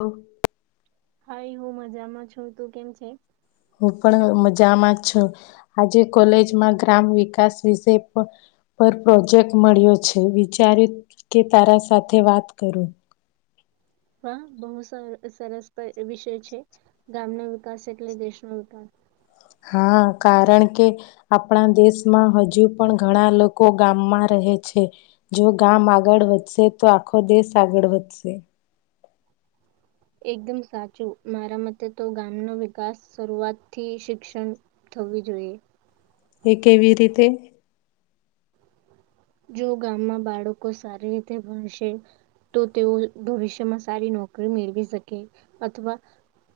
ઓ hi હું મજામાં છું તું કેમ છે? પણ મજામાં છું. આજે કોલેજમાં ગ્રામ વિકાસ વિષય પર પ્રોજેક્ટ મળ્યો છે વિચાર્યું કે તારા સાથે વાત કરું. હા બહુ સરસ વિષય છે ગામનો વિકાસ એટલે દેશનો વિકાસ. હા કારણ કે આપણા દેશમાં હજુ પણ ઘણા લોકો ગામમાં રહે છે. જો ગામ આગળ વધશે તો આખો દેશ આગળ વધશે. એકદમ સાચું મારા મતે તો ગામનો વિકાસ શરૂઆતથી શિક્ષણ થવી જોઈએ. એ કેવી રીતે? જો ગામમાં બાળકો સારી રીતે ભણશે તો તેઓ ભવિષ્યમાં સારી નોકરી મેળવી શકે અથવા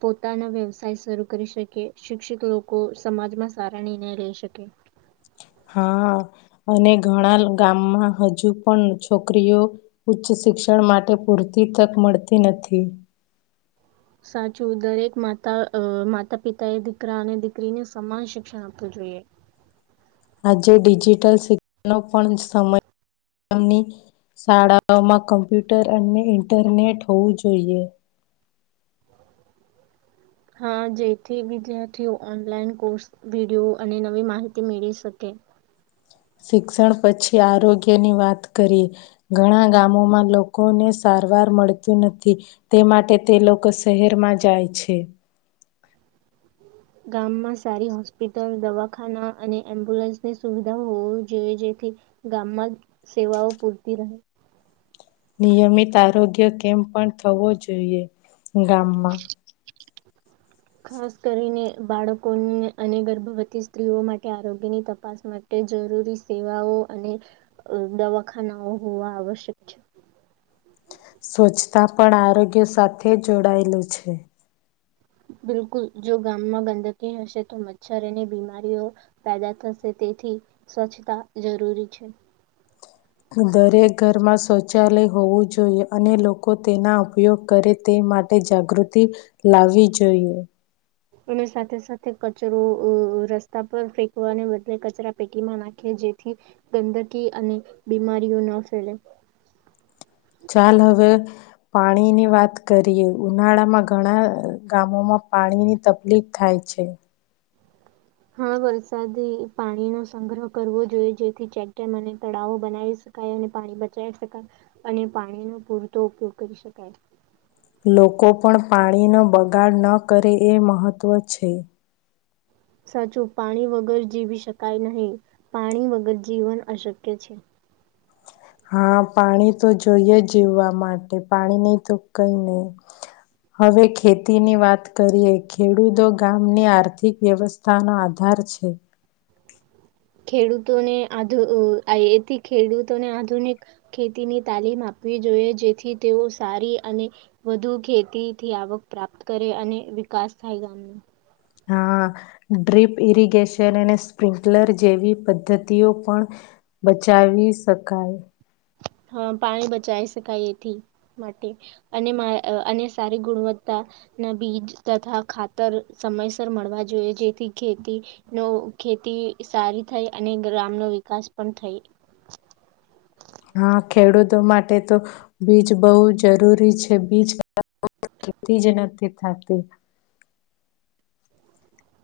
પોતાના વ્યવસાય શરૂ કરી શકે શિક્ષિત લોકો સમાજમાં સારા નિર્ણય લઈ શકે. હા અને ઘણા ગામમાં હજુ પણ છોકરીઓ ઉચ્ચ શિક્ષણ માટે પૂરતી તક મળતી નથી. સાચું દરેક માતા માતા પિતાએ દીકરા અને દીકરીને સમાન શિક્ષણ આપવું જોઈએ. આજે ડિજિટલ [unintelligible] પણ સમયની શાળાઓમાં કમ્પ્યુટર અને ઇન્ટરનેટ હોવું જોઈએ. હા જેથી વિદ્યાર્થીઓ ઓનલાઈન કોર્સ વિડીયો અને નવી માહિતી મેળવી શકે. શિક્ષણ પછી આરોગ્યની વાત કરીએ. ઘણા ગામોમાં લોકોને સારવાર મળતું નથી. તે માટે તે લોકો શહેરમાં જાય છે. ગામમાં સારી હોસ્પિટલ, દવાખાના અને એમ્બ્યુલન્સની સુવિધાઓ હોવી જોઈએ જેથી ગામમાં સેવાઓ પૂરતી રહે. નિયમિત આરોગ્ય કેમ્પ પણ થવો જોઈએ ગામમાં. ખાસ કરીને બાળકો અને ગર્ભવતી સ્ત્રીઓ માટે આરોગ્યની તપાસ માટે જરૂરી સેવાઓ અને દવાખાનાઓ હોવા આવશ્યક છે. સ્વચ્છતા પણ આરોગ્ય સાથે જોડાયેલું છે. બિલકુલ જો ગામમાં ગંદકી હશે તો મચ્છર અને બીમારીઓ પેદા થશે તેથી સ્વચ્છતા જરૂરી છે. દરેક ઘરમાં શૌચાલય હોવું જોઈએ અને લોકો તેના ઉપયોગ કરે તે માટે જાગૃતિ લાવવી જોઈએ. અને સાથે સાથે કચરો રસ્તા પર ફેંકવાને બદલે કચરા પેટીમાં નાખે જેથી ગંદકી અને બીમારીઓ ન ફેલે. ચાલ હવે પાણીની વાત કરીએ ઉનાળામાં ઘણા ગામોમાં પાણીની તકલીફ થાય છે. હા વરસાદી પાણીનો સંગ્રહ કરવો જોઈએ જેથી ચેકડેમ અને તળાવો બનાવી શકાય અને પાણી બચાવી શકાય અને પાણીનો પૂરતો ઉપયોગ કરી શકાય. લોકો પણ પાણીનો બગાડ ન કરે એ મહત્વ છે. સાચું પાણી વગર જીવી શકાય નહીં પાણી વગર જીવન અશક્ય છે. હા પાણી તો જોઈએ જીવવા માટે પાણી નઈ તો કઈ નહી. હવે ખેતીની વાત કરીએ ખેડૂતો ગામની આર્થિક વ્યવસ્થાનો આધાર છે. ખેડૂતોને આ એથી ખેડૂતોને આધુનિક ખેતીની તાલીમ આપવી જોઈએ જેથી તેઓ સારી અને વધુ ખેતીથી આવક પ્રાપ્ત કરે અને વિકાસ થાય ગામનો હા ડ્રીપ ઇરિગેશન અને સ્પ્રિન્કલર જેવી પદ્ધતિઓ પણ બચાવી શકાય. પાણી બચાવ શકાય એથી માટે અને અને સારી ગુણવત્તાના બીજ તથા ખા હા ખેડૂતો માટે તો બીજ બહુ જરૂરી છે બીજ [unintelligible]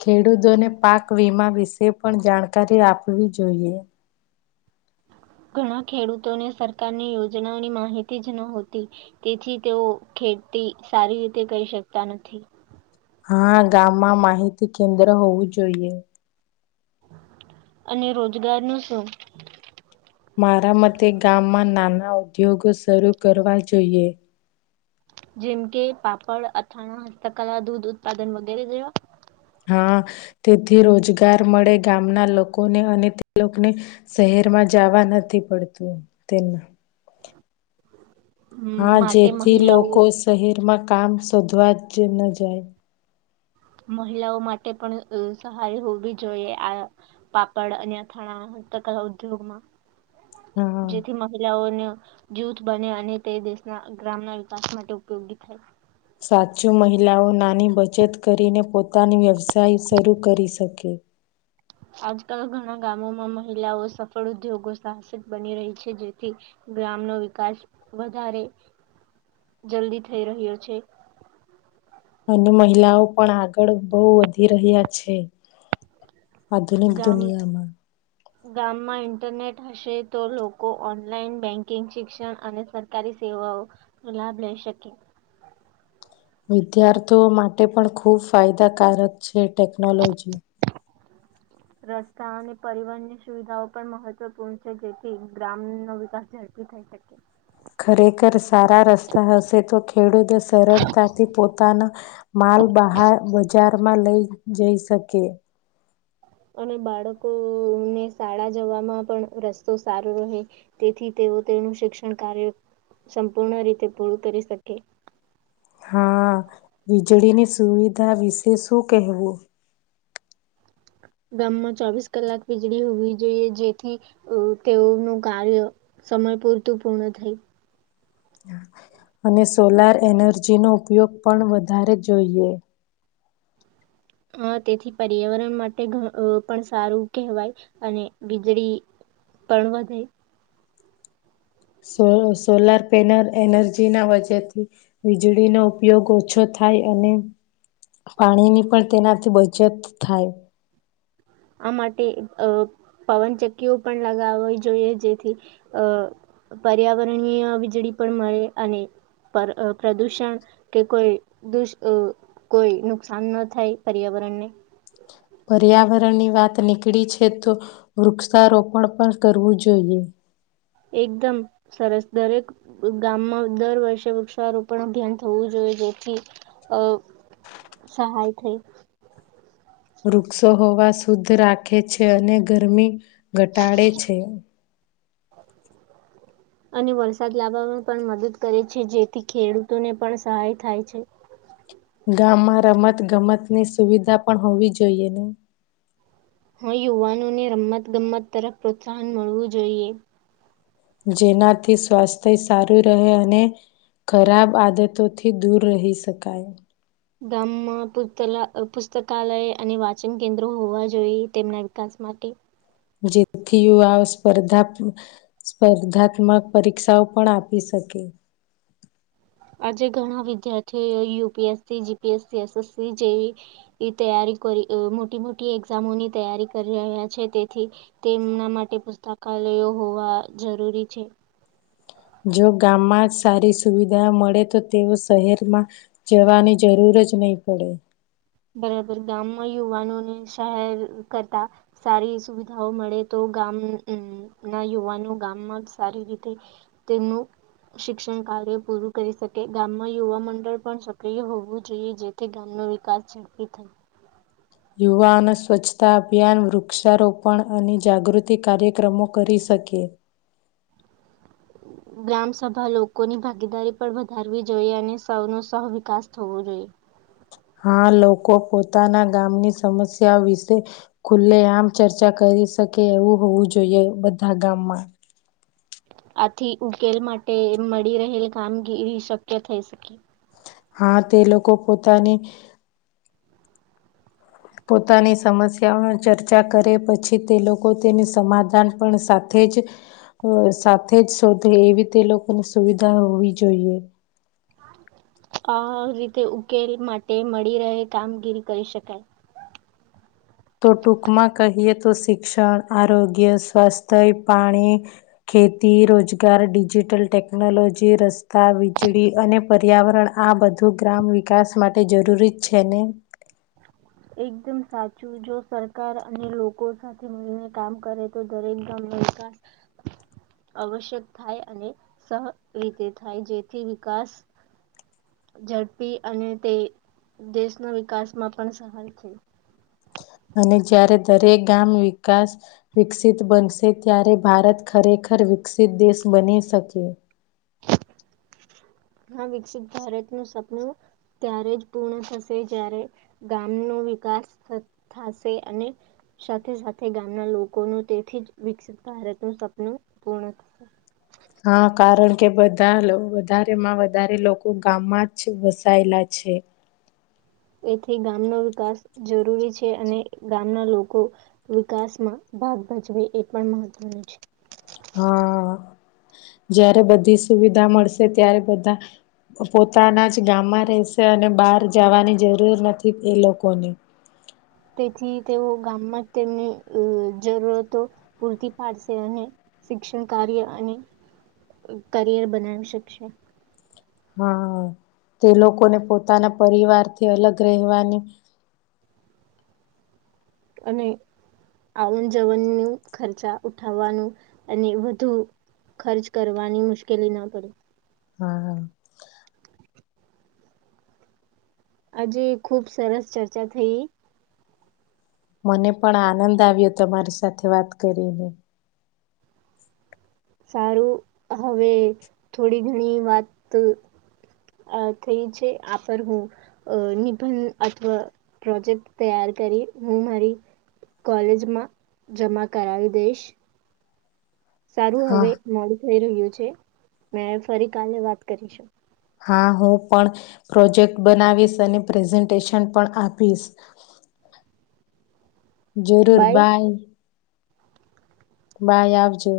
ખેડૂતોને પાક વીમા વિશે પણ જાણકારી આપવી જોઈએ. ઘણા ખે [inaudible] અને રોજગારનું શું? મારા મતે ગામમાં નાના ઉદ્યોગો શરૂ કરવા જોઈએ. જેમ કે પાપડ, અથાણા, હસ્તકલા, દૂધ ઉત્પાદન વગેરે જેવા હા, તેથી રોજગાર મળે ગામના લોકોને અને તે લોકોને શહેર માં જવા નથી પડતું. તન. મ, હા, માટે જેથી મહિલાઓ લોકો શહેરમાં કામ શોધવા જે ન જાય. મહિલાઓ માટે પણ સહારી હોવી જોઈએ, આ પાપડ અને અથાણા ઉદ્યોગમાં. હા જેથી મહિલાઓને જૂથ બને અને તે દેશના ગ્રામના વિકાસ માટે ઉપયોગી થાય. સાચું મહિલાઓ નાની બચત કરીને પોતાનો વ્યવસાય શરૂ કરી શકે. આજકાલ ઘણા ગામોમાં મહિલાઓ સફળ ઉદ્યોગો સાહસિક બની રહી છે, જેથી ગ્રામનો વિકાસ વધારે જલ્દી થઈ રહ્યો છે. અને મહિલાઓ પણ આગળ બહુ વધી રહ્યા છે. આધુનિક ગામ દુનિયામાં ગામમાં ઈન્ટરનેટ હશે તો લોકો ઓનલાઈન બેન્કિંગ શિક્ષણ અને સરકારી સેવાઓનો લાભ લઈ શકે. વિદ્યાર્થીઓ માટે પણ ખૂબ ફાયદાકારક છે, ટેકનોલોજી રસ્તા અને પરિવહન ની સુવિધાઓ પણ મહત્વપૂર્ણ છે, જેથી ગ્રામ નો વિકાસ ઝડપી થઈ શકે. ખરેખર સારા રસ્તા હશે તો ખેડૂતો સરળતાથી પોતાનો માલ બહાર બજારમાં લઈ જઈ શકે. અને બાળકોને શાળા જવામાં પણ રસ્તો સારો રહે તેથી તેઓ તેનું શિક્ષણ કાર્ય સંપૂર્ણ રીતે પૂરું કરી શકે. હા, વીજળીની સુવિધા વિશે શું કેહેવું. ગામમાં ચોવીસ કલાક વીજળી હોવી જોઈએ, જેથી તેઓનું કાર્ય સમય પૂરતું પૂર્ણ થાય. અને સોલાર એનર્જી નો ઉપયોગ પણ વધારે જોઈએ. હ તેથી પર્યાવરણ માટે પણ સારું કહેવાય અને વીજળી પણ વધે. સોલ સોલાર પેનલ એનર્જી ના વ્ેથી વીજળીનો ઉપયોગ ઓછો થાય, અને પાણીની પણ તેનાથી બચત થાય. આ માટે અ પવનચક્કીઓ પણ લગાવવી જોઈએ, જેથી અ પર્યાવરણીય વીજળી પણ મળે અને પ્રદૂષણ કે કોઈ કોઈ નુકસાન ન થાય પર્યાવરણને. પર્યાવરણની વાત નીકળી છે, તો વૃક્ષારોપણ પણ કરવું જોઈએ. એકદમ સરસ દરેક ગામમાં દર વર્ષે વૃક્ષારોપણ અભ્યાન થવું જોઈએ, જેથી સહાય થઈ. વૃક્ષો હોવા શુદ્ધ રાખે છે, અને ગરમી ઘટાડે છે. અને વરસાદ લાવવામાં પણ મદદ કરે છે, જેથી ખેડૂતોને પણ સહાય થાય છે. ગામમાં રમત ગમતની સુવિધા પણ હોવી જોઈએ. હ યુવાનોને રમત ગમત તરફ પ્રોત્સાહન મળવું જોઈએ. જેનાથી સ્વાસ્થ્ય સારું રહે અને ખરાબ આદતોથી દૂર રહી શકાય. ગામમાં પુસ્તકાલય અને વાચન કેન્દ્રો હોવા જોઈએ, તેમના વિકાસ માટે. જેથી યુવાઓ સ્પર્ધા સ્પર્ધાત્મક પરીક્ષાઓ પણ આપી શકે. આજે ઘણા વિદ્યાર્થીઓ યુપીએસસી જીપીએસસી એસએસસી જેવી તૈયારી કરી મોટી મોટી એક્ઝામોની તૈયારી કરી રહ્યા છે, તેથી તેમના માટે પુસ્તકાલયો હોવા જરૂરી છે. જો ગામમાં સારી સુવિધા મળે તો તેઓ શહેરમાં જવાની જરૂર જ નહી પડે. બરાબર ગામમાં યુવાનોને શહેર કરતા સારી સુવિધાઓ મળે તો ગામ ના યુવાનો ગામમાં સારી રીતે તેમનું શિક્ષણ કાર્ય પૂરું કરી શકે ગામમાં યુવા મંડળ પણ સક્રિય હોવું જોઈએ, જેથી ગામનો વિકાસ ચપી થાય. યુવાન સ્વચ્છતા અભિયાન વૃક્ષારોપણ અને જાગૃતિ કાર્યક્રમો કરી શકે. ગ્રામ સભા લોકોની ભાગીદારી પર વધારવી જોઈએ, અને સૌનો સૌ વિકાસ થવો જોઈએ. હા, લોકો પોતાના ગામની સમસ્યા વિશે ખુલ્લે આમ ચર્ચા કરી શકે એવું હોવું જોઈએ, બધા ગામમાં આથી ઉકેલ માટે મળી રહેલ કામગીરી શક્ય થઈ શકે. હા તે લોકો પોતાની પોતાની સમસ્યાઓ ચર્ચા કરે પછી તે લોકો તેની સમાધાન પણ સાથે જ સાથે જ શોધે એવી તે લોકોની સુવિધા હોવી જોઈએ. આ રીતે ઉકેલ માટે મળી રહે કામગીરી કરી શકાય તો ટૂંકમાં કહીએ તો શિક્ષણ આરોગ્ય સ્વાસ્થ્ય પાણી ખેતી રોજગાર ડિજિટલ ટેકનોલોજી રસ્તા વીજળી અને પર્યાવરણ આ બધું ગ્રામ વિકાસ માટે જરૂરી જ છે ને એકદમ સાચું જો સરકાર અને લોકો સાથે મળને કામ કરે તો દરેક ગામનો વિકાસ આવશ્યક થાય અને સહ રીતે થાય જેથી વિકાસ ઝડપી અને તે દેશના વિકાસમાં પણ સ છે અને જ્યારે દરેક ગામ વિકાસ વિકસિત બનશે ત્યારે ભારત ખરેખર વિકસિત દેશ બની શકે હ વિકસિત ભારતનું સપનું ત્યારે જ પૂર્ણ થશે જ્યારે ગામનો વિકાસ થશે અને સાથે સાથે ગામના લોકોનું તેથી જ વિકસિત ભારતનું સપનું પૂર્ણ થશે હા કારણ કે બધા વધારેમાં વધારે લોકો ગામમાં જ વસાયેલા છે એથી ગામનો વિકાસ જરૂરી છે અને ગામના લોકો વિકાસમાં ભાગ ભજવે એ પણ મહત્વનું છે હા જારે બધી સુવિધા મળશે ત્યારે બધા પોતાના જ ગામમાં રહેશે અને બહાર જવાની જરૂર નથી એ લોકોને તેથી તેઓ ગામમાં તેમની જરૂરતો પૂરતી પાડશે અને શિક્ષણ કાર્ય અને કરિયર બનાવી શકશે હા તે લોકોને પોતાના પરિવારથી અલગ રહેવાની અને આવન જવન ન ખર્ચા ઉઠાવવાનું અને વધુ ખર્ચ કરવાની મુશ્કેલી ના પડીે હા હ હજ ખુબ સરસ ચર્ચા થઈ મને પણ આનંદ આવ્યો તમારી સાથે વાત કરીને સારું હવે થોડી ઘણી વાત થઈ છે આ પર હું નિબંધ અથવા પ્રોજેક્ટ તૈયાર કરી હું મારી કોલેજમાં જમા કરાવી દઈશ સારું હા હવે મળ થઈ રહ્યું છે મે ફરી કાલે વાત કરીશું હા હું પણ પ્રોજેક્ટ બનાવીશ અને પ્રેઝન્ટેશન પણ આપીશ જરૂર બાય બાય આવજો